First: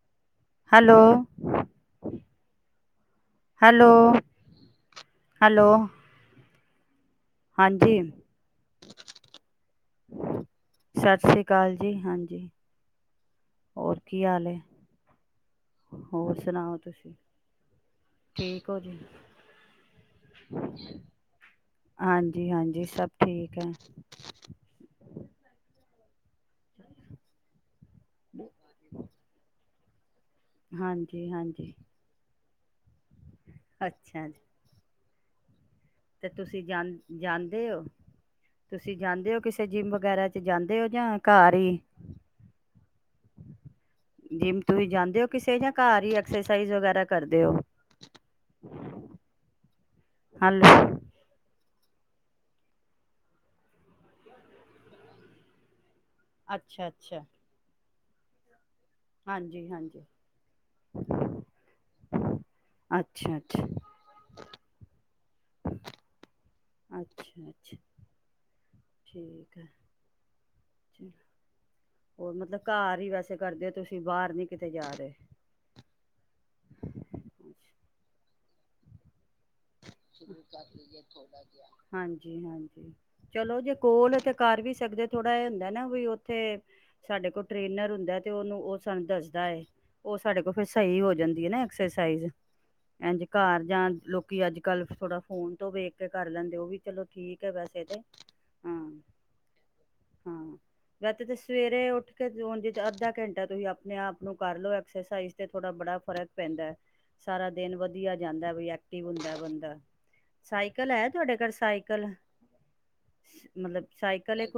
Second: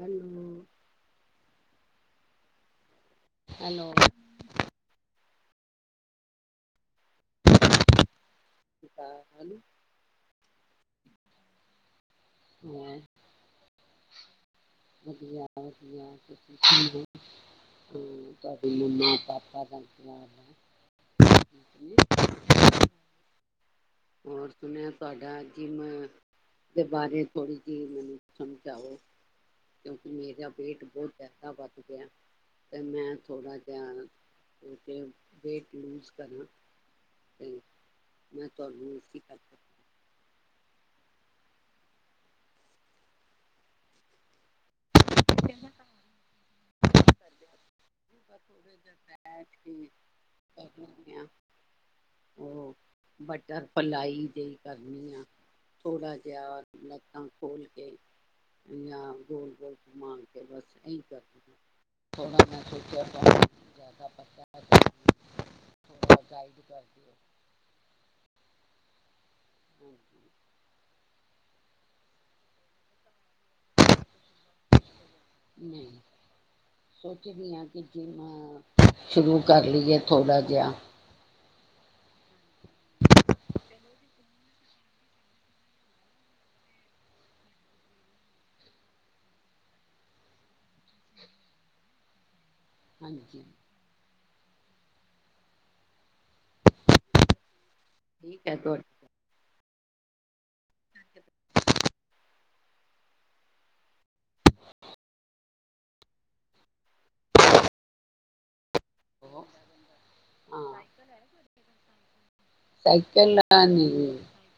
Hello, ਹ hello hello hello ਹਾਂਜੀ ਸ਼੍ਰੀ ਅਕਾਲ। ਸਤਿ ਸ੍ਰੀ ਅਕਾਲ ਜੀ ਹਾਂਜੀ [inaudible] ਹ ਹੋਰ ਕੀ ਹਾਲ ਏ ਸੁਣਾ ਤੁਸੀ ਠੀਕ ਤੁਹਾਡੇ ਹੋ ਜੀ ਮੰਮਾ ਪਾਪਾ ਦਾ ਹੈ ਹਾਂਜੀ ਹਾਂਜੀ ਸਭ ਠੀਕ ਹੈ ਹੋਰ ਸੁਣਿਆ ਤੁਹਾਡਾ ਜਿੰਮ ਦੇ ਬਾਰੇ ਥੋੜ੍ਹੀ [inaudible] ਓਕੇ ਮੇਰਾ ਪੇਟ ਬਹੁਤ ਹਾਂਜੀ ਜ਼ਿਆਦਾ ਹਾਂਜੀ ਵੱਧ ਗਿਆ ਤੇ ਮੈਂ ਥੋੜਾ ਜਿਹਾ ਵੇਟ ਲੂਜ ਤੇ ਕਰਾਂ ਤੁਸੀਂ ਜਾਂ ਤੇ ਜਾਂਦੇ ਹੋ, ਮੈਂ ਤੁਹਾਨੂੰ ਤੁਸੀਂ ਇਸੀ ਜਾਂਦੇ ਹੋ ਕਰਕੇ ਕਿਸੇ ਜਿੰਮ ਵਗੈਰਾ ਚ ਜਾਂਦੇ ਹੁੰਦੇ ਓ ਜਾਂ ਘਰ ਹੀ ਜਿਮ ਤੁਸੀ ਜਾਂਦੇ ਹੋ ਕਿਸੇ ਜਾਂ ਘਰ ਹੀ ਐਕਸਰਸਾਈਜ਼ ਵਗੈਰਾ ਕਰਦੇ ਹੋ। [unintelligible] ਘਰ ਬੈਠ ਕੇ ਕਰ ਹੈਲੋ ਲੈਨੇ ਆ। ਉਹ ਬਟਰਫਲਾਈ ਜਿਹੀ ਕਰਨੀ ਆ। ਥੋੜ੍ਹਾ ਜਿਹਾ ਅੱਛਾ ਅੱਛਾ ਲੱਤਾ ਖੋਲ ਕੇ ਹਾਂਜੀ ਗੋਲ-ਗੋਲ ਹਾਂਜੀ ਘੁਮਾ ਕੇ ਬਸ ਇਹੀ ਕਰਨੀ ਆ। ਥੋੜਾ ਜਾ ਅੱਛਾ ਅੱਛਾ [unintelligible] ਜਿਆਦਾ [unintelligible] ਅੱਛਾ ਅੱਛਾ ਠੀਕ। [unintelligible] ਹੋਰ ਮਤਲਬ ਘਰ ਈ ਵੈਸੇ ਕਰਦੇ ਤੁਸੀਂ ਬਾਹਰ ਨੀ ਕਿਤੇ ਜਾ ਰਹੇ। ਨਹੀਂ ਸੋਚ ਰਹੀ ਹਾਂ ਕਿ ਮੈਂ ਸ਼ੁਰੂ ਕਰ ਲਈਏ ਥੋੜ੍ਹਾ ਜਿਹਾ ਹਾਂਜੀ, ਹਾਂਜੀ ਚਲੋ ਜੇ ਕੋਲ ਤੇ ਕਰ ਵੀ ਸਕਦੇ ਥੋੜਾ ਹੁੰਦਾ ਨਾ ਵੀ ਓਥੇ ਸਾਡੇ ਕੋਲ ਟ੍ਰੇਨਰ ਹੁੰਦਾ ਤੇ ਉਹਨੂੰ ਉਹ ਸਾਨੂੰ ਦੱਸਦਾ ਹੈ। ਉਹ ਸਾਡੇ ਕੋਲ ਫਿਰ ਸਹੀ ਹੋ ਜਾਂਦੀ ਏ ਨਾ ਐਕਸਰਸਾਈਜ਼। ਇੰਝ ਹਾਂਜੀ ਘਰ ਜਾਣ ਲੋਕ ਲੋਕੀ ਅੱਜ-ਕੱਲ੍ਹ ਥੋੜਾ ਫੋਨ ਤੋਂ ਵੇਖ ਕੇ ਕਰ ਲੈਂਦੇ ਉਹ ਵੀ ਚਲੋ ਠੀਕ ਹੈ ਵੈਸੇ ਤੇ ਠੀਕ ਐ ਹਾਂ। [unintelligible] ਹਾਂ, ਵੈਸੇ ਤੇ ਸਵੇਰੇ ਉੱਠ ਕੇ ਉਂਜ ਕੇ ਅੱਧਾ ਘੰਟਾ ਤੁਸੀਂ ਆਪਣੇ ਆਪ ਨੂੰ ਕਰ ਲਓ ਐਕਸਰਸਾਈਜ਼ ਤੇ ਥੋੜਾ ਬੜਾ ਫਰਕ ਪੈਂਦਾ, ਸਾਰਾ ਦਿਨ ਵਧੀਆ ਜਾਂਦਾ ਵੀ ਠੀਕ ਹੁੰਦਾ ਕੋਲ ਬੰਦਾ ਸਹੀ ਹਾਂ ਕਲ ਹੈ ਤੁਹਾਡੇ ਘਰ ਸਾਈਕਲ? ਸਾਈਕਲ ਨਾ ਮਤਲਬ ਹਾਂਜੀ ਸਾਈਕਲ ਇੱਕ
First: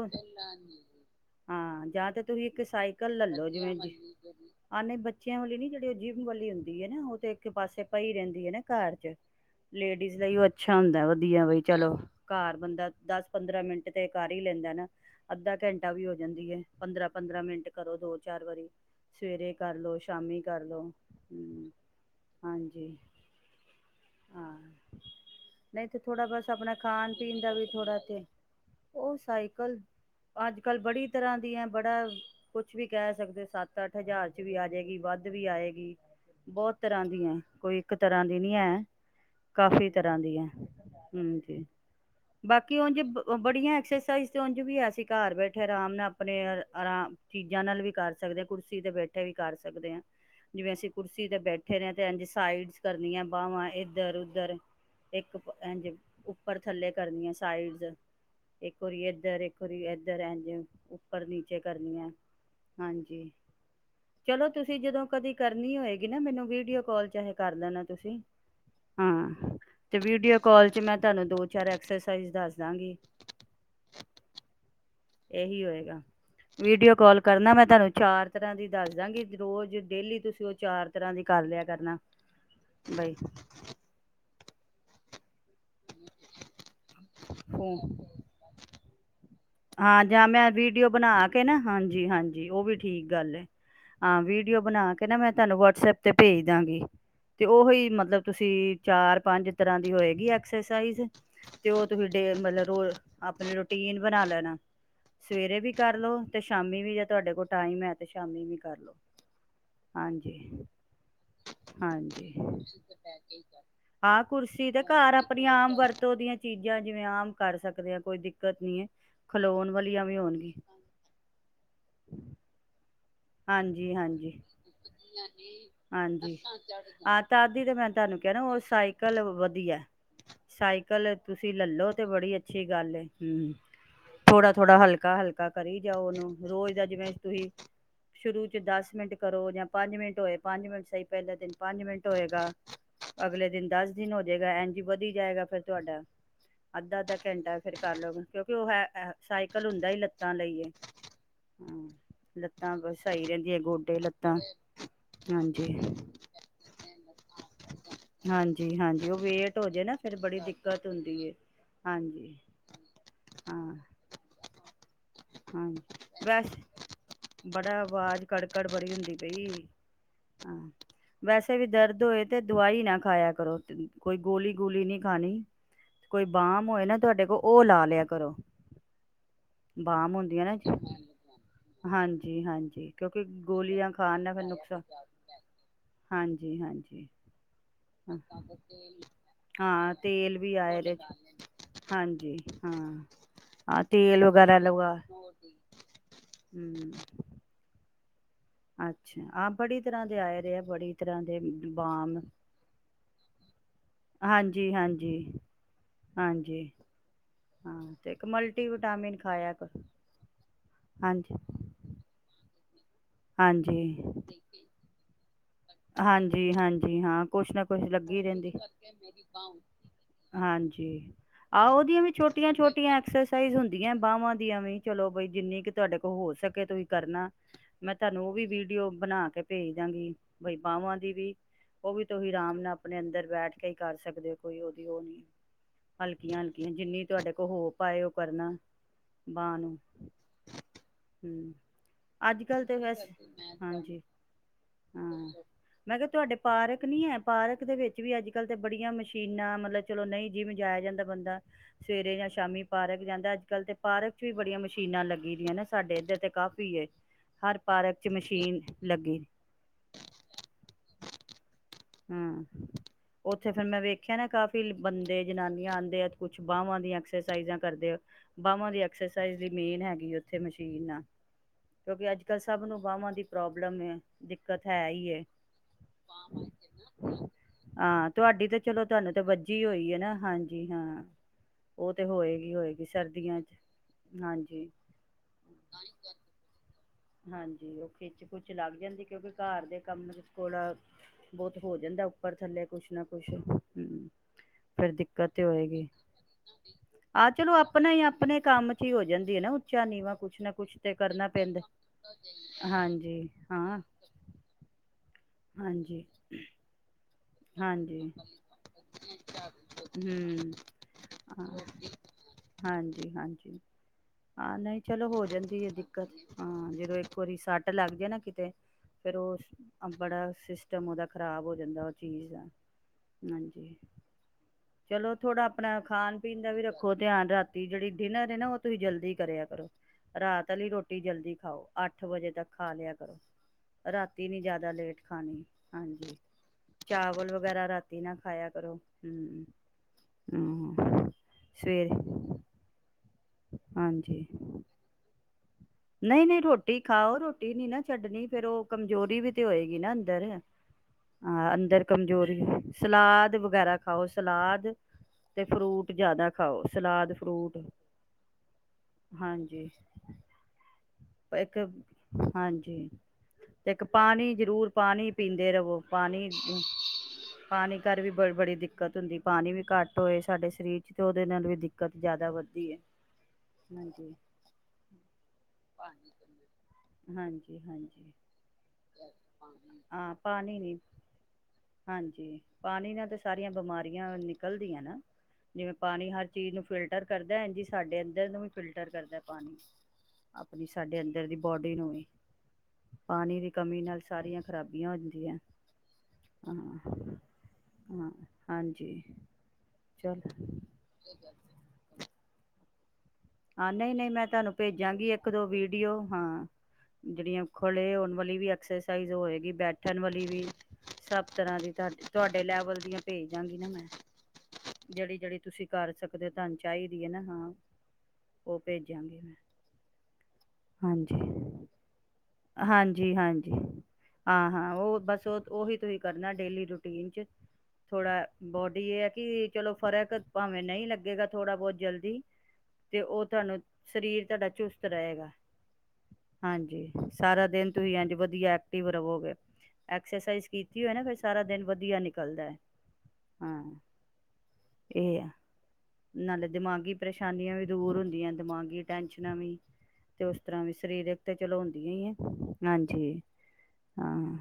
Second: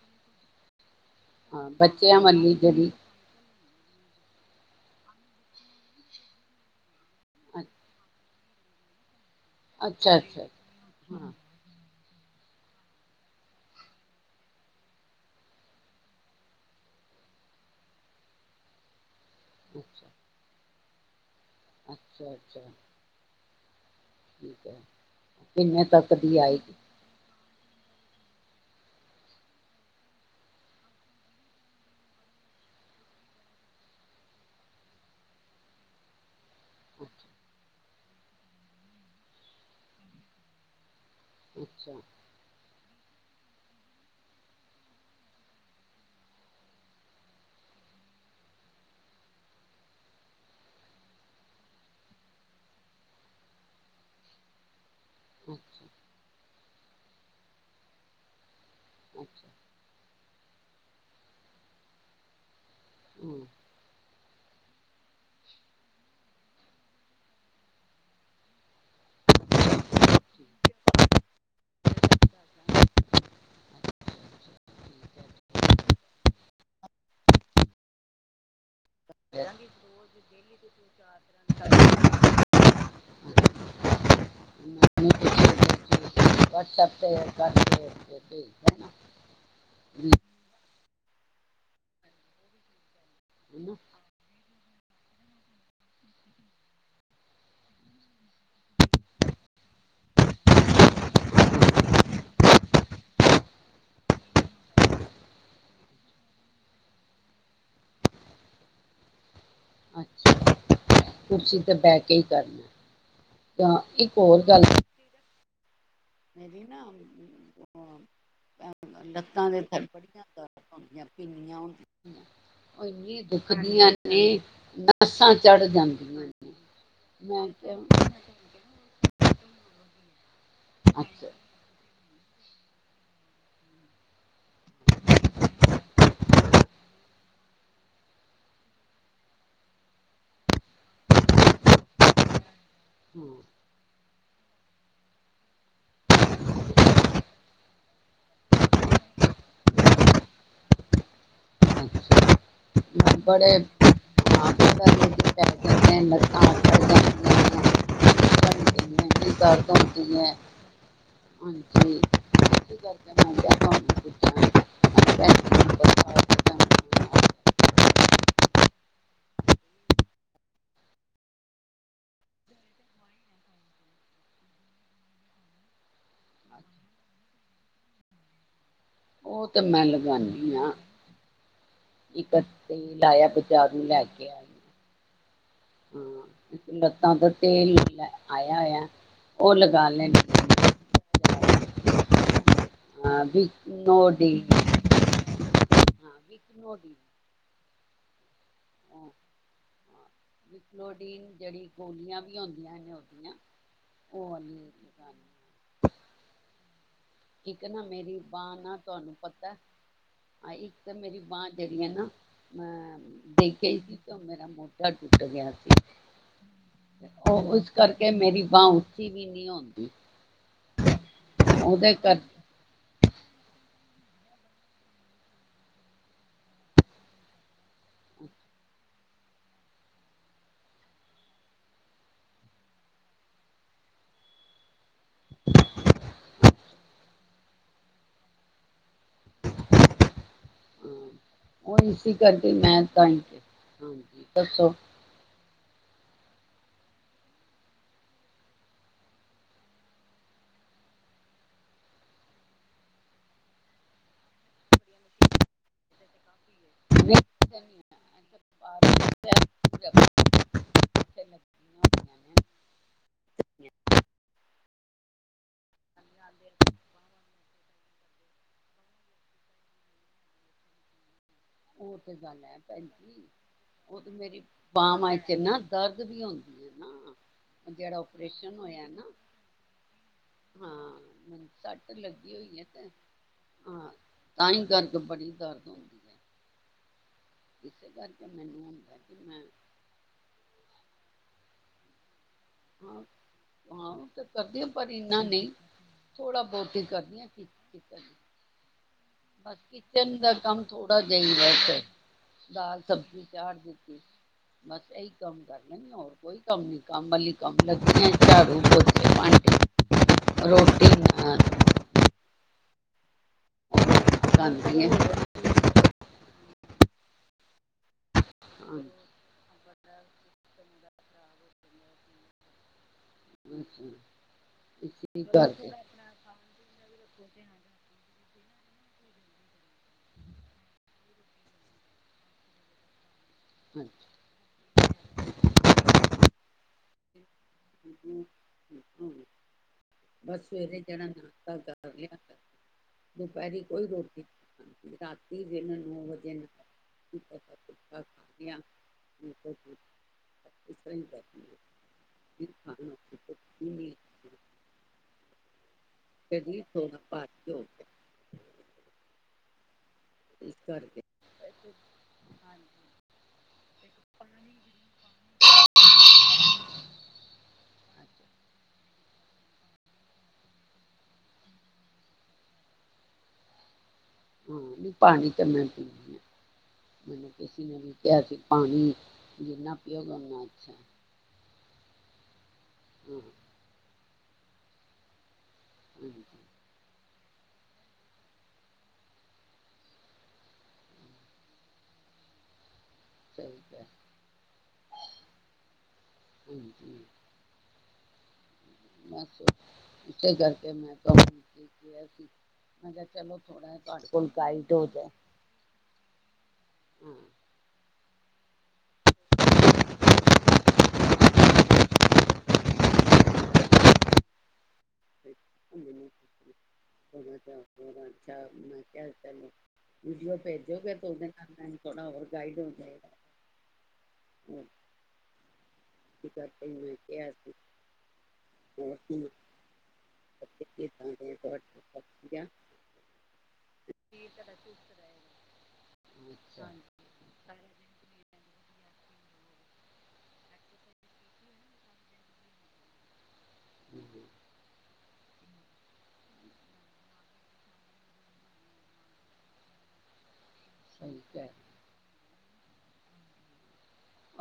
ਹਾਂ, ਜਾਂ ਤੇ ਤੁਸੀਂ ਇੱਕ ਜਿਹੜੀ ਸਾਈਕਲ ਲੈਲੋ ਜਿਵੇਂ ਜੀ ਆ ਨਹੀਂ ਬੱਚਿਆਂ ਵਾਲੀ ਨੀ ਜਿਹੜੀ ਉਹ ਜਿਮ ਵਾਲੀ ਹੁੰਦੀ ਹੈ ਨਾ ਉਹ ਤੇ ਇੱਕ ਪਾਸੇ ਪਈ ਰਹਿੰਦੀ ਹੈ ਨਾ ਘਰ ਚ। ਲੇਡੀਜ਼ ਦਾ ਹੀ ਉਹ ਅੱਛਾ ਹੁੰਦਾ ਹਾਂ ਵਧੀਆ ਬਾਈ ਚਲੋ ਘਰ ਬੰਦਾ ਦਸ-ਪੰਦਰਾਂ ਮਿੰਟ ਤੇ ਕਰ ਹੀ ਲੈਂਦਾ ਨਾ, ਅੱਧਾ ਘੰਟਾ ਵੀ ਹੋ ਜਾਂਦੀ ਹੈ, ਪੰਦਰਾਂ-ਪੰਦਰਾਂ ਮਿੰਟ ਕਰੋ ਦੋ ਚਾਰ ਵਾਰੀ। ਸਵੇਰੇ ਕਰ ਲਉ, ਸ਼ਾਮੀ ਕਰ ਲਉ। ਅੱਛਾ-ਅੱਛਾ। ਹਾਂ ਠੀਕ ਹੈ। ਕਿੰਨੇ ਨਹੀਂ ਤੇ ਤੱਕ ਥੋੜਾ ਦੀ ਬਸ ਆਏਗੀ? ਆਪਣਾ ਖਾਣ ਪੀਣ ਦਾ ਵੀ ਥੋੜਾ ਤੇ, ਉਹ ਸਾਈਕਲ, ਅੱਜ-ਕੱਲ ਬੜੀ ਤਰ੍ਹਾਂ ਦੀ ਆ ਬੜਾ ਕੁਛ ਵੀ ਕਹਿ ਸਕਦੇ ਹੋ ਸੱਤ-ਅੱਠ ਹਜ਼ਾਰ ਚ ਵੀ ਆ ਜਾਏਗੀ ਵੱਧ ਵੀ ਆਏਗੀ। ਬਹੁਤ ਤਰ੍ਹਾਂ ਅੱਛਾ ਦੀਆਂ, ਕੋਈ ਇੱਕ ਤਰ੍ਹਾਂ ਦੀ ਨਹੀਂ ਹੈ ਕਾਫੀ ਤਰ੍ਹਾਂ ਦੀ ਹੈ। ਹਮ ਜੀ [inaudible] ਕਿ ਉਝ ਬੜੀਆਂ ਐਕਸਰਸਾਈਜ਼ ਤੇ ਉਝ ਵੀ ਆ ਅਸੀਂ ਘਰ ਬੈਠੇ ਆਰਾਮ ਨਾਲ ਆਪਣੇ ਆਰਾਮ ਚੀਜ਼ਾਂ ਨਾਲ ਵੀ ਕਰ ਸਕਦੇ ਹ ਕੁਰਸੀ ਤੇ ਬੈਠੇ ਵੀ ਕਰ ਸਕਦੇ ਹ ਜਿਵੇਂ ਅਸੀਂ ਕੁਰਸੀ ਤੇ ਬੈਠੇ ਰ ਹ ਤੇ ਇੰ ਸਾਈਡ ਕਰਨੀੀਆਂ ਬਾਹਵਾਂ ਉਧਰ-ਉਧਰ ਇੱਕ ਅੱਛਾ ਏਂਜ ਉੱਪਰ ਥੱਲੇ ਕਰਨੀਆਂ ਸਾਈਡਸ ਇੱਕ ਵਾਰੀ ਇਧਰ, ਅੱਛਾ ਇੱਕ ਵਾਰੀ ਇਧਰ ਐਂਜ ਉੱਪਰ ਨੀਚੇ ਕਰਨੀ ਹੈ ਹਾਂਜੀ ਹਮ ਚਲੋ, ਤੁਸੀਂ ਜਦੋਂ ਕਦੀ ਕਰਨੀ ਹੋਏਗੀ ਨਾ ਮੈਨੂੰ ਵੀਡੀਓ ਕਾਲ ਚਾਹੇ ਕਰ ਲੈਣਾ ਤੁਸੀਂ ਹਾਂ, ਤੇ ਵੀਡੀਓ ਕਾਲ ਚ ਮੈਂ ਤੁਹਾਨੂੰ ਦੋ-ਚਾਰ ਐਕਸਰਸਾਈਜ਼ ਦੱਸ ਦਾਂਗੀ ਇਹੀ ਹੋਏਗਾ, ਵੀਡੀਓ ਕਾਲ ਕਰਨਾ ਮੈਂ ਤੁਹਾਨੂੰ ਚਾਰ ਤਰ੍ਹਾਂ ਦੀ ਦੱਸਦਾਂਗੀ ਕਰਾਂਗੇ ਰੋਜ਼ ਡੇਲੀ ਤੁਸੀਂ ਉਹ ਚਾਰ ਤਰ੍ਹਾਂ ਦੀ ਕਰ ਲਿਆ ਕਰਨਾ, ਬਈ [inaudible] ਵਟਸਐਪ [inaudible] ਆ ਜਾਂ ਮੈਂ ਵੀ ਡੀਓ ਬਣਾ ਕੇ ਨਾ ਹਾਂਜੀ-ਹਾਂਜੀ ਉਹ ਵੀਡ ਠੀਕ ਗੱਲ ਏ, ਹਨਾ ਹਾਂ ਵੀ ਡੀਓ ਬਣਾ ਕੇ ਨਾ ਮੈਂ ਤੁਹਾਨੂੰ ਵਟਸਪ ਤੇ ਭੇਜ ਦਾਂਗੀ, ਤੇ ਉਹੀ ਮਤਲਬ ਤੁਸੀਂ ਚਾਰ ਪੰਜ ਤਰ੍ਹਾਂ ਦੀ ਹੋਏਗੀ ਐਕਸਰਸਾਈਜ਼, ਤੇ ਉਹ ਤੁਸੀਂ ਮਤਲਬ ਰ ਆਪਣੀ ਰੂਟੀਨ ਬਣਾ ਲੈਣਾ ਸਵੇਰੇ ਵੀ ਕਰ ਲੋ, ਤੇ ਸ਼ਾਮੀ ਵੀ ਜੇ ਤੁਹਾਡੇ ਕੋਲ ਟਾਈਮ ਹੈ ਤੇ ਸ਼ਾਮੀ ਵੀ ਕਰਲੋ ਅੱਛਾ ਕੁਰਸੀ ਤੇ ਬਹਿ ਕੇ ਹੀ ਹਾਂਜੀ-ਹਾਂਜੀ, ਕਰਨਾ ਤਾਂ ਇੱਕ ਹਾਂ ਹੋਰ ਗੱਲ ਕੁਰਸੀ ਤੇ ਘਰ ਆ ਆਪਣੀ ਆਮ ਵਰ ਤੋ ਦੀਆਂ ਮੇਰੀ ਚੀਜ਼ਾਂ ਨਾ ਜਿਵੇਂ ਆਮ ਕਰ ਸਕਦੇ ਆ ਕੋਈ ਦਿੱਕਤ ਨੀ ਹੈ [unintelligible] ਲੱਤਾਂ ਖਲੋਣ ਵਾਲੀਆਂ ਵੀ ਬੜੀਆਂ ਹੋਣਗੀ ਦਰਦ ਹੁੰਦੀਆਂ ਤੇ ਪਿੰਨੀਆਂ ਦੁਖਦੀਆਂ ਨੇ ਹਾਂਜੀ-ਹਾਂਜੀ, ਨਸਾਂ ਚੜ ਜਾਂਦੀਆਂ ਹਾਂਜੀ ਨੇ ਹਾਂ ਤਾਦੀ ਤੇ ਮੈਂ ਤੁਹਾਨੂੰ ਕੈਹਰੀਆਂ ਉਹ ਸਾਈਕਲ ਵਧੀਆ ਸਾਈਕਲ ਅੱਛਾ ਤੁਸੀਂ ਲੈਲੋ ਤੇ ਬੜੀ ਅੱਛੀ ਗੱਲ ਏ, ਹਮ ਥੋੜਾ-ਥੋੜਾ ਹਲਕਾ-ਹਲਕਾ ਕਰੀ ਜਾਓ ਓਨੂੰ ਰੋਜ਼ ਦਾ ਜਿਵੇਂ ਤੁਸੀਂ ਸ਼ੁਰੂ ਚ ਦਸ ਮਿੰਟ ਕਰੋ, ਜਾਂ ਪੰਜ ਮਿੰਟ ਹੋਏ ਪੰਜ ਮਿੰਟ ਸਹੀ ਪਹਿਲੇ ਦਿਨ ਪੰਜ ਮਿੰਟ ਹੋਏਗਾ ਅਗਲੇ ਹਾਂ ਦਿਨ ਦਸ ਦਿਨ ਹੋ ਜਾਏਗਾ ਐਂਜ ਵਧੀ ਜਾਏਗਾ ਫੇਰ ਤੁਹਾਡਾ ਅੱਧਾ-ਅੱਧਾ ਘੰਟਾ, ਫੇਰ ਕਰ ਲਓ ਕਿਉਂਕਿ ਉਹ ਹੈ ਸਾਈਕਲ ਹੁੰਦਾ ਹੀ ਲੱਤਾਂ ਲਈਏ, ਹਮ ਅੱਛਾ ਲੱਤਾਂ ਬਸ ਹਾਂਜੀ। ਹਾਂਜੀ-ਹਾਂਜੀ ਉਹ ਵੇਟ ਹੋ ਜੇ ਨਾ ਫਿਰ ਬੜੀ ਦਿੱਕਤ ਹੁੰਦੀ ਏ। ਹਾਂਜੀ ਹਾਂ ਹਾਂਜੀ ਬਸ ਬੜਾ [inaudible] ਆਵਾਜ਼ ਕੜਕੜ ਬੜੀ ਹੁੰਦੀ ਪਈ ਹ ਵੈਸੇ ਵੀ ਦਰਦ ਹੋਏ ਤੇ ਦਵਾਈ ਨਾ ਖਾਇਆ ਕਰੋ ਕੋਈ ਗੋਲੀ-ਗੁਲੀ ਨਹੀਂ ਖਾਣੀ ਕੋਈ ਬਾਂਮ ਹੋਏ ਨਾ ਤੁਹਾਡੇ ਕੋਲ ਉਹ ਲਾ ਲਿਆ ਕਰੋ। ਉਹ ਤੇ ਮੈਂ ਬਾਮ ਹੁੰਦੀਆਂ ਲਗਾਨੀ ਨਾ ਆ, ਇਕ-ਅੱਧੇ ਹਾਂਜੀ-ਹਾਂਜੀ ਕਿਉਂਕਿ ਗੋਲੀਆਂ ਖਾਣ ਨਾਲ ਫਿਰ ਨੁਕਸ ਹਾਂ ਲੱਤਾ ਤੇ ਤੇਲ ਆਇਆ ਹੋਇਆ ਉਹ ਲਗਾ ਹਾਂ ਤੇਲ ਵੀ ਆ ਲੈਣੀ ਇਹਦੇ ਚ। ਹਾਂਜੀ ਹਾਂ ਆ ਵਿਕਨੋ ਤੇਲ ਡੀ ਵਗੈਰਾ ਲਵਾ, ਹਾਂ ਵਿਕਨੋ ਹੂੰ ਡੀ ਅੱਛਾ ਹਾ ਬੜੀ ਤਰ੍ਹਾਂ ਦੇ ਆਏ ਰਹੇ ਆ ਬੜੀ ਤਰ੍ਹਾਂ ਕਲੋਡੀਨ ਦੇ ਜਿਹੜੀ ਬਾਮ ਗੋਲੀਆਂ ਵੀ ਹੁੰਦੀਆਂ ਨੇ ਉਹਦੀਆਂ ਉਹ ਵਾਲੀ ਲਗਾਣੀ ਹਾਂਜੀ-ਹਾਂਜੀ, ਹਾਂਜੀ। ਇੱਕ ਨਾ ਹਾਂ ਤੇ ਮੇਰੀ ਇੱਕ ਬਾਂਹ ਮਲਟੀ ਨਾ ਤੁਹਾਨੂੰ ਵਿਟਾਮਿਨ ਪਤਾ, ਖਾਇਆ ਕਰੋ ਹਾਂ ਇੱਕ ਤਾਂ ਮੇਰੀ ਹਾਂਜੀ ਬਾਂਹ ਜਿਹੜੀ ਐ ਨਾ ਮੈਂ ਦੇਖਿਆ ਈ ਸੀ ਤੁਸੀਂ ਤਾਂ ਮੇਰਾ ਮੋਡਾ ਟੁੱਟ ਗਿਆ ਸੀ। ਹਾਂਜੀ-ਹਾਂਜੀ ਹਾਂ ਕੁਛ ਉਹ ਨਾ ਇਸ ਕੁਛ ਕਰਕੇ ਲੱਗੀ ਮੇਰੀ ਰਹਿੰਦੀ, ਇਸ ਬਾਂਹ ਕਰਕੇ ਉੱਚੀ ਮੇਰੀ ਵੀ ਨਹੀਂ ਹੁੰਦੀ ਬਾਂਹ ਹਾਂਜੀ ਆਹ ਉਹਦੇ ਉਹਦੀਆਂ ਵੀ ਕਰ ਛੋਟੀਆਂ-ਛੋਟੀਆਂ ਐਕਸਰਸਾਈਜ ਹੁੰਦੀਆਂ ਬਾਹਵਾਂ ਦੀਆਂ ਵੀ ਚਲੋ ਬਈ ਜਿੰਨੀ ਕੀ ਤੁਹਾਡੇ ਕੋਲ ਹੋ ਸਕੇ ਤੁਸੀਂ ਕਰਨਾ। ਮੈਂ ਤੁਹਾਨੂੰ ਉਹ ਵੀ ਵੀਡੀਓ ਬਣਾ ਕੇ ਭੇਜ ਦਾਂਗੀ। ਬਈ ਬਾਹਵਾਂ ਦੀ ਵੀ, ਉਹ ਵੀ ਤੁਸੀਂ ਆਰਾਮ ਨਾਲ ਆਪਣੇ ਅੰਦਰ ਬੈਠ ਕੇ ਹੀ ਕਰ ਸਕਦੇ ਹੋ ਕੋਈ ਉਹਦੀ ਉਹ ਨੀ। ਹਲਕੀਆਂ-ਹਲਕੀਆਂ ਜਿੰਨੀ ਤੁਹਾਡੇ ਕੋਲ ਹੋ ਪਾਏ ਉਹ ਕਰਨਾ ਬਾਂਹ ਨੂੰ ਹਾਂ ਹੂੰ ਉਹ ਇਸੀ ਅੱਜ ਕਰਕੇ ਕੱਲ ਤਾਂ ਮੈਂ ਹੀ ਵੈਸੇ ਕਿ- ਹਾਂਜੀ ਦੱਸੋ ਮੈਂ ਕਿਹਾ ਤੁਹਾਡੇ ਪਾਰਕ ਨੀ ਹੈ ਪਾਰਕ ਦੇ ਵਿੱਚ ਵੀ ਅੱਜ ਕੱਲ ਤੇ ਬੜੀਆਂ ਮਸ਼ੀਨਾਂ ਮਤਲਬ ਚਲੋ ਨਹੀਂ ਜਿਮ ਜਾਇਆ ਜਾਂਦਾ ਬੰਦਾ, ਸਵੇਰੇ ਜਾਂ ਸ਼ਾਮੀ ਪਾਰਕ ਜਾਂਦਾ ਅੱਜ-ਕੱਲ ਤੇ ਪਾਰਕ ਚ ਵੀ ਬੜੀਆਂ ਮਸ਼ੀਨਾਂ ਲੱਗੀ ਦੀਆਂ ਨੇ ਸਾਡੇ ਇੱਧਰ ਤੇ ਕਾਫੀ [unintelligible] ਪਾਰਕ ਲੱਗੀ [unintelligible] ਹੂੰ ਨੇ। ਉੱਥੇ ਫਿਰ ਮੈਂ ਵੇਖਿਆ ਨਾ ਕਾਫ਼ੀ ਬੰਦੇ, ਜਨਾਨੀਆਂ ਆਦੇ ਆ ਕੁਛ ਬਾਹਵਾਂ ਦੀਆਂ ਐਕਸਰਸਾਈਜ਼ਾਂ ਕਰਦੇ ਆ ਬਾਹਵਾਂ ਦੀ ਐਕਸਰਸਾਈਜ਼ ਦੀ ਮੇਨ ਹੈਗੀ ਉੱਥੇ ਮਸ਼ੀਨ ਆ। ਉਹ ਕਿਉਂਕਿ ਤੇ ਅੱਜ ਕੱਲ੍ਹ ਗੱਲ ਹੈ ਸਭ ਨੂੰ ਭੈਣ ਬਾਹਵਾਂ ਦੀ ਜੀ, ਪ੍ਰੋਬਲਮ ਹੈ ਉਹ ਤੇ ਮੇਰੀ ਦਿੱਕਤ ਹੈ ਹੀ ਬਾਂਹਵਾਂ ਹੈ ਚ ਨਾ ਦਰਦ ਵੀ ਹੁੰਦੀ ਹੈ। ਨਾ। ਜਿਹੜਾ ਹਾਂ ਤੁਹਾਡੀ ਓਪਰੇਸ਼ਨ ਤੇ ਚਲੋ ਹੋਇਆ ਨਾ ਤੁਹਾਨੂੰ ਤੇ ਵੱਜੀ ਹੋਈ ਹੈ ਨਾ ਹਾਂਜੀ ਹਾਂ, ਮੈਨੂੰ ਸੱਟ ਉਹ ਤੇ ਲੱਗੀ ਹੋਈ ਹੈ ਹੋਏਗੀ-ਹੋਏਗੀ ਤੇ ਸਰਦੀਆਂ ਚ ਹਾਂ ਤਾਂ ਹੀ ਹਾਂਜੀ। ਕਰਕੇ ਬੜੀ ਦਰਦ ਹੁੰਦੀ ਹੈ। ਹਾਂਜੀ ਉਹ ਇਸੇ ਖਿੱਚ- ਕਰਕੇ ਖੁੱਚ ਮੈਨੂੰ ਲੱਗ ਹੁੰਦਾ ਜਾਂਦੀ ਕਿ ਕਿਉਂਕਿ ਮੈਂ ਘਰ ਦੇ ਕੰਮ ਵਿੱਚ ਥੋੜਾ ਬਹੁਤ ਹੋ ਜਾਂਦਾ ਉਪਰ ਥੱਲੇ ਕੁਛ ਹਾਂ ਨਾ ਕੁਛ, ਹੂੰ ਹਾਂ ਤੇ ਕਰਦੀ ਹਾਂ ਪਰ ਫੇਰ ਇੰਨਾ ਦਿੱਕਤ ਤੇ ਨਹੀਂ ਹੋਏਗੀ। ਥੋੜਾ ਬਹੁਤ ਹੀ ਕਰਦੀ ਹਾਂ ਆਹ ਚਲੋ ਆਪਣਾ ਕਿਚਨ ਹੀ ਆਪਣੇ ਕੰਮ ਚ ਹੀ ਹੋ ਜਾਂਦੀ ਹੈ ਨਾ ਬਸ ਉੱਚਾ-ਨੀਵਾਂ ਕਿਚਨ ਦਾ ਕੁਛ ਨਾ ਕੰਮ ਕੁਛ ਤੇ ਥੋੜਾ ਜਿਹਾ ਕਰਨਾ ਹੀ ਪੈਂਦਾ। ਵੈਸੇ ਦਾਲ ਹਾਂਜੀ ਸਬਜ਼ੀ ਚਾੜ ਹਾਂ ਦਿੱਤੀ, ਬਸ ਤੇ ਇੱਕ ਕੰਮ ਕਰ ਲੈਨੀ ਆ ਹਾਂਜੀ ਹੋਰ ਕੋਈ ਕੰਮ ਨੀ ਕੰਮ ਵਾਲੀ ਕੰਮ ਲੱਗੇ ਨੇ ਹਾਂਜੀ ਝਾੜੂ, ਪੋਚੇ, ਭਾਂਡੇ ਹਮ ਰੋਟੀ ਨਾਲ ਹਾਂਜੀ-ਹਾਂਜੀ ਹਾਂ, ਨਹੀਂ ਚਲੋ ਹੋ ਜਾਂਦੀਐਦਿੱਕਤ ਹਾਂ, ਜਦੋਂ ਇੱਕ ਵਾਰੀ ਸੱਟ ਲੱਗ ਜਾਏ ਨਾ ਕਿਤੇ ਅਤੇ, ਫਿਰ ਉਹ ਬੜਾ ਸਿਸਟਮ ਉਹਦਾ ਖਰਾਬ ਹੋ ਜਾਂਦਾ ਚੀਜ਼ ਆ ਹਾਂਜੀ ਚਲੋ ਇਸੀ ਥੋੜਾ ਕਰਕੇ ਆਪਣਾ ਖਾਣ ਪੀਣ ਦਾ ਵੀ ਰੱਖੋ ਧਿਆਨ ਰਾਤੀ ਜਿਹੜੀ ਡਿਨਰ ਹੈ ਨਾ ਉਹ ਤੁਸੀਂ ਜਲਦੀ ਕਰਿਆ ਕਰੋ। ਰਾਤ ਵਾਲੀ ਰੋਟੀ ਜਲਦੀ ਖਾਓ। ਅੱਠ ਵਜੇ ਤੱਕ ਖਾ ਲਿਆ ਕਰੋ ਹਾਂਜੀ ਰਾਤੀ ਨੀ ਜਿਆਦਾ ਲੇਟ ਖਾਣੀ ਹਾਂਜੀ ਚਾਵਲ ਵਗੈਰਾ ਰਾਤੀ ਨਾ ਖਾਇਆ ਕਰੋ। ਬਸ ਸਵੇਰੇ ਜਿਹੜਾ ਹਮ-ਹਮ ਨਾਸ਼ਤਾ ਕਰ ਲਿਆ ਸਵੇਰੇਂ ਦੁਪਹਿਰੀ ਕੋਈ ਲੋੜ ਹ ਰਾਤੀ ਦਿਨ ਨੌ ਵਜੇ ਨਹੀਂ-ਨਹੀਂ ਨਾਲ ਰੋਟੀ ਖਾਓ। ਰੋਟੀ ਪਤਾ ਨੀ ਨਾ ਪੁਲਕਾ ਖਾ ਛੱਡਣੀ ਫੇਰ ਲਿਆ ਉਹ ਕਮਜ਼ੋਰੀ ਵੀ ਇਸ ਤੇ ਹੋਏਗੀ ਨਾ ਅੰਦਰ ਤਰ੍ਹਾਂ ਹੀ ਕਰਦੀ ਹਾਂ ਹਾਂ ਅੰਦਰ ਕਮਜ਼ੋਰੀ ਫਿਰ ਖਾਣ ਵਾਸਤੇ ਸਲਾਦ ਕੁਛ ਵੀ ਵਗੈਰਾ ਨਹੀਂ ਖਾਓ। ਸਲਾਦ ਤੇ ਫਰੂ ਜ਼ਿਆਦਾ ਖਾਓ ਸਰੀਰ ਥੋੜਾ ਸਲਾਦ, ਭਾਰੀ ਫਰੂਟ ਹੋ ਗਿਆ ਹਾਂਜੀ ਜੀ ਇਸ ਕਰਕੇ ਇੱਕ ਹਾਂਜੀ ਤੇ ਇੱਕ ਪਾਣੀ ਜ਼ਰੂਰ ਪਾਣੀ ਪੀਂਦੇ ਰਵੋ ਪਾਣੀ ਪਾਣੀ ਘਰ ਹਾਂ ਵੀ ਬ ਬੜੀ ਦਿੱਕਤ ਹੁੰਦੀ ਪਾਣੀ ਵੀ ਘੱਟ ਹੋਏ ਸਾਡੇ ਸਰੀਰ 'ਚ ਤਾਂ ਉਹਦੇ ਨਾਲ ਵੀ ਦਿੱਕਤ ਜ਼ਿਆਦਾ ਵੱਧਦੀ ਹੈ ਹਾਂਜੀ ਹਾਂ ਪਾਣੀ ਤਾਂ ਮੈਂ ਪੀਂ ਹਾਂ ਮੈਨੂੰ ਹਾਂਜੀ ਕਿਸੇ ਨੇ ਵੀ ਹਾਂਜੀ ਕਿਹਾ ਸੀ ਪਾਣੀ ਜਿੰਨਾ ਹਾਂ ਪੀਓਗਾ ਨਾ ਅੱਛਾ ਠੀ [inaudible] ਪਾਣੀ ਨਾਲ ਤੇ ਹਾਂ ਸਾਰੀਆਂ ਬਿਮਾਰੀਆਂ ਨਿਕਲਦੀਆਂ ਨਾ ਜਿਵੇਂ ਪਾਣੀ ਹਾਂਜੀ ਹਰ ਚੀਜ਼ ਨੂੰ ਫਿਲਟਰ ਕਰਦਾ ਐ ਜੀ, ਸਾਡੇ ਅੰਦਰ ਨੂੰ ਵੀ ਫਿਲਟਰ ਕਰਦਾ ਪਾਣੀ ਆਪਣੀ ਸਾਡੇ ਅੰਦਰ ਦੀ ਬੋਡੀ ਨੂੰ ਵੀ ਪਾਣੀ ਦੀ ਸਹੀ ਕਮੀ ਹੈ ਨਾਲ ਸਾਰੀਆਂ ਖ਼ਰਾਬੀਆਂ ਹੁੰਦੀਆਂ ਹਾਂ ਹਾਂਜੀ ਹਾਂ ਹਾਂਜੀ ਬਸ ਚਲੋ ਇਸੇ ਕਰਕੇ ਮੈਂ [unintelligible] ਮਦਦ ਹਾਂ, ਨਹੀਂ-ਨਹੀਂ ਮੈਂ ਤੁਹਾਨੂੰ ਭੇਜਾਂਗੀ। ਇੱਕ ਦੋ ਵੀਡੀਓ ਹਾਂ ਹਾਂ ਜਿਹੜੀਆਂ ਖੋਲੇ ਹੋਣ ਵਾਲੀ ਵੀ ਐਕਸਾਇਜ ਹੋਏਗੀ। ਬੈਠਣ ਵਾਲੀ ਵੀ ਸਭ ਤਰ੍ਹਾਂ ਦੀ ਤੁਹਾਡੇ ਲੈਵਲ ਦੀ ਭੇਜਗੀ ਨਾ ਮੈਂ ਜਿਹੜੀ, ਜਿਹੜੀ ਤੁਸੀਂ ਕਰ ਮੈਨੂੰ ਸਕਦੇ ਹੋ ਤੁਹਾਨੂੰ ਚਾਹੀਦੀ ਹੈ ਨਾ ਥੋੜਾ ਹਾਂ ਜਿਹਾ ਹੋਰ ਅੱਛਾ ਉਹ ਮੈਂ ਕਿਹਾ ਭੇਜਾਂਗੀ ਮੈ ਚਲੋ ਵੀਡੀਓ ਭੇਜੋਗੇ ਤਾਂ ਹਾਂਜੀ, ਉਹਦੇ ਨਾਲ ਮੈਨੂੰ ਥੋੜਾ ਹੋਰ ਗਾਈਡ ਹੋ ਜਾਏਗਾ ਹਾਂਜੀ-ਹਾਂਜੀ ਹੋਰ ਹਾਂ-ਹਾਂ ਉਹ ਬਸ ਉਹ ਉਹੀ ਤੁਸੀਂ ਕੀ ਕਰਨਾ ਡੇਲੀ ਕਰਦੇ ਮੈਂ ਰੂਟੀਨ ਚ ਕਿਹਾ ਸੀ ਥੋੜਾ ਬੋਡੀ ਹੋਰ ਇਹ ਹੈ ਸੁਣਾਓ ਕਿ ਚਲੋ ਫ਼ਰਕ ਭਾਵੇਂ ਬੱਚੇ ਨਹੀਂ ਕਿੱਦਾਂ ਲੱਗੇਗਾ ਦੇ ਥੋੜ੍ਹਾ-ਬਹੁਤ ਤੁਹਾਡੇ ਸਭ ਜਲਦੀ ਵਧੀਆ ਤੇ ਉਹ ਤੁਹਾਨੂੰ ਸਰੀਰ ਤੁਹਾਡਾ ਚੁਸਤ ਰਹੇਗਾ। ਅੱਛਾ ਹਾਂਜੀ ਸਾਰਾ ਦਿਨ ਤੁਸੀਂ ਇੰਝ ਵਧੀਆ ਐਕਟਿਵ ਰਵੋਗੇ। ਐਕਸਰਸਾਈਜ਼ ਕੀਤੀ ਹੋਏ ਨਾ ਫਿਰ ਸਾਰਾ ਦਿਨ ਵਧੀਆ ਨਿਕਲਦਾ। ਹਾਂ, ਇਹ ਆ। ਨਾਲੇ ਦਿਮਾਗੀ ਪਰੇਸ਼ਾਨੀਆਂ ਵੀ ਦੂਰ ਹੁੰਦੀਆਂ ਦਿਮਾਗੀ ਟੈਂਸ਼ਨਾਂ ਵੀ ਤੇ ਉਸ ਤਰਾਂ ਵੀ ਸਰੀਰਕ ਸਹੀ ਤੇ ਹੈ ਚਲੋ ਹੁੰਦੀਆਂ ਹੀ ਏ। ਹਾਂਜੀ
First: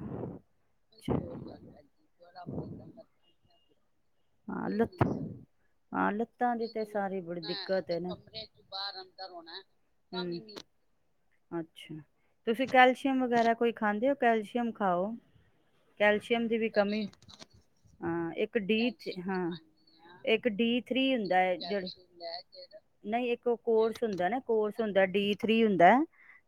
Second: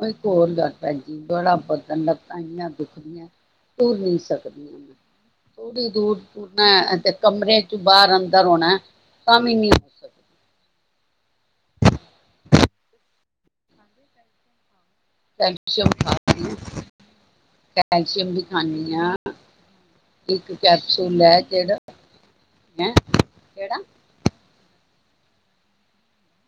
ਉਹ ਇੱਕ ਹੋਰ ਗੱਲ ਭੈਣ ਜੀ ਬੜਾ ਬਦਨ ਲੱਤਾਂ ਇੰਨੀਆਂ ਦੁਖਦੀਆਂ ਤੁਰ ਨਹੀਂ ਸਕਦੀ ਹਾਂ ਮੈਂ। ਲੱਤ ਥੋੜੀ ਹਾਂ ਦੂਰ ਲੱਤਾਂ ਦੀ ਤੂਰਨਾ ਤੇ ਸਾਰੀ ਬੜੀ ਕਮਰੇ ਚ ਦਿੱਕਤ ਹੈ ਨਾ। ਬਾਹਰ ਅੰਦਰ ਆਉਣਾ ਤਾਂ ਵੀ ਨੀ ਤੁਰ ਸਕਦੀ। ਹੂੰ, ਅੱਛਾ ਤੁਸੀਂ ਕੈਲਸ਼ੀਅਮ ਵਗੈਰਾ ਕੋਈ ਖਾਂਦੇ ਹੋ ਕੈਲਸ਼ੀਅਮ ਖਾਓ। ਕੈਲਸ਼ੀਅਮ ਕੈਲਸ਼ੀਅਮ ਖਾਨੀ ਦੀ ਵੀ ਆ ਕਮੀ ਹਾਂ ਕੈਲਸ਼ੀਅਮ ਵੀ ਇੱਕ ਡੀ ਖਾਨੀ ਆ। ਹਾਂ, ਇੱਕ ਡੀ ਥਰੀ ਕੈਪਸੂਲ ਹੁੰਦਾ ਹੈ ਜਿਹੜਾ ਹੈਂ ਨਹੀਂ ਇੱਕ ਉਹ ਕਿਹੜਾ ਕੋਰਸ ਹੁੰਦਾ ਨਾ ਕੋਰਸ ਹੁੰਦਾ ਡੀ ਥ੍ਰਰੀ ਹੁੰਦਾ।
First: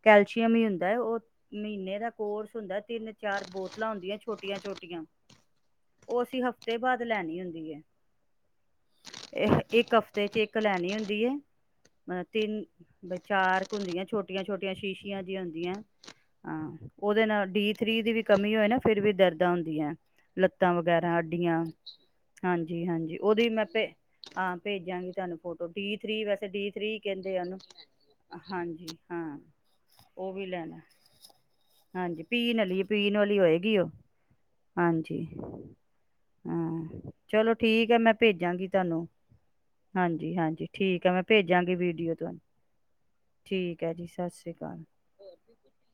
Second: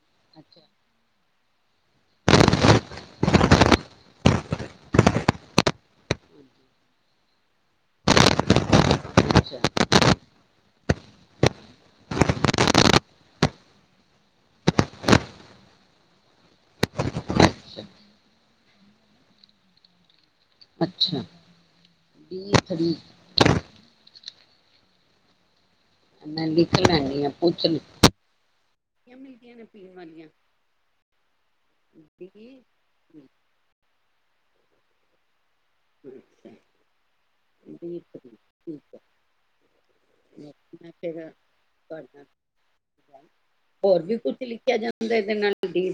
ਕੈਲਸ਼ੀਅਮ ਅੱਛਾ ਹੀ ਹੁੰਦਾ ਹੈ ਉਹ ਮਹੀਨੇ ਦਾ ਕੋਰਸ ਹੁੰਦਾ ਤਿੰਨ-ਚਾਰ ਬੋਤਲਾਂ ਹੁੰਦੀਆਂ ਛੋਟੀਆਂ-ਛੋਟੀਆਂ। ਉਹ ਅਸੀਂ ਹਫ਼ਤੇ ਬਾਅਦ ਲੈਣੀ ਹੁੰਦੀ। ਅੱਛਾ ਇੱਕ ਹਫ਼ਤੇ 'ਚ ਇੱਕ ਲੈਣੀ ਹੁੰਦੀ ਹੈ, ਮਤ ਤਿੰਨ, ਚਾਰ ਕੁ ਹੁੰਦੀਆਂ ਛੋਟੀਆਂ-ਛੋਟੀਆਂ ਸ਼ੀਸ਼ੀਆਂ ਜਿਹੀਆਂ ਹੁੰਦੀਆਂ, ਹਾਂ ਉਹਦੇ ਨਾਲ ਡੀ ਅੱਛਾ ਥ੍ਰਰੀ ਦੀ ਵੀ ਕਮੀ ਹੋਏ ਨਾ ਫਿਰ ਵੀ ਦਰਦਾਂ ਹੁੰਦੀਆਂ। ਲੱਤਾਂ ਵਗੈਰਾ ਅੱਛਾ ਅੱਡੀਆਂ ਡੀ ਥਰੀ ਹਾਂਜੀ-ਹਾਂਜੀ ਉਹਦੀ ਮੈਂ ਭੇ ਹਾਂ ਭੇਜਾਂਗੀ ਤੁਹਾਨੂੰ ਫੋਟੋ। ਡੀ ਥਰੀ ਮੈਂ ਵੈਸੇ ਡੀ ਲਿਖ ਥਰੀ ਲੈਂਦੀ ਆ ਕਹਿੰਦੇ ਉਹਨੂੰ, ਪੁੱਛ ਲ ਹਾਂਜੀ ਹਾਂ ਮਿਲਦੀਆਂ ਨੇ ਪੀਣ ਵਾਲੀਆਂ ਉਹ ਵੀ ਲੈਣਾ। ਡੀ ਹਾਂਜੀ ਡੀ ਪੀਣ ਵਾਲੀ ਪੀਣ ਵਾਲੀ ਹੋਏਗੀ ਉਹ। ਹਾਂਜੀ ਅੱਛਾ ਹਾਂ ਚਲੋ ਠੀਕ ਹੈ ਮੈਂ ਭੇਜਾਂਗੀ ਤੁਹਾਨੂੰ, ਹਾਂਜੀ-ਹਾਂਜੀ ਠੀਕ ਹੈ ਫਿਰ ਮੈਂ ਭੇਜਾਂਗੀ ਤੁਹਾਡੇ ਵੀਡੀਓ ਨਾਲ ਤੁਹਾਨੂੰ। ਠੀਕ ਹੈ ਹੋਰ ਜੀ ਵੀ ਸਤਿ ਕੁਛ ਸ੍ਰੀ ਲਿਖਿਆ ਅਕਾਲ। ਜਾਂਦਾ ਇਹਦੇ ਨਾਲ ਡੀ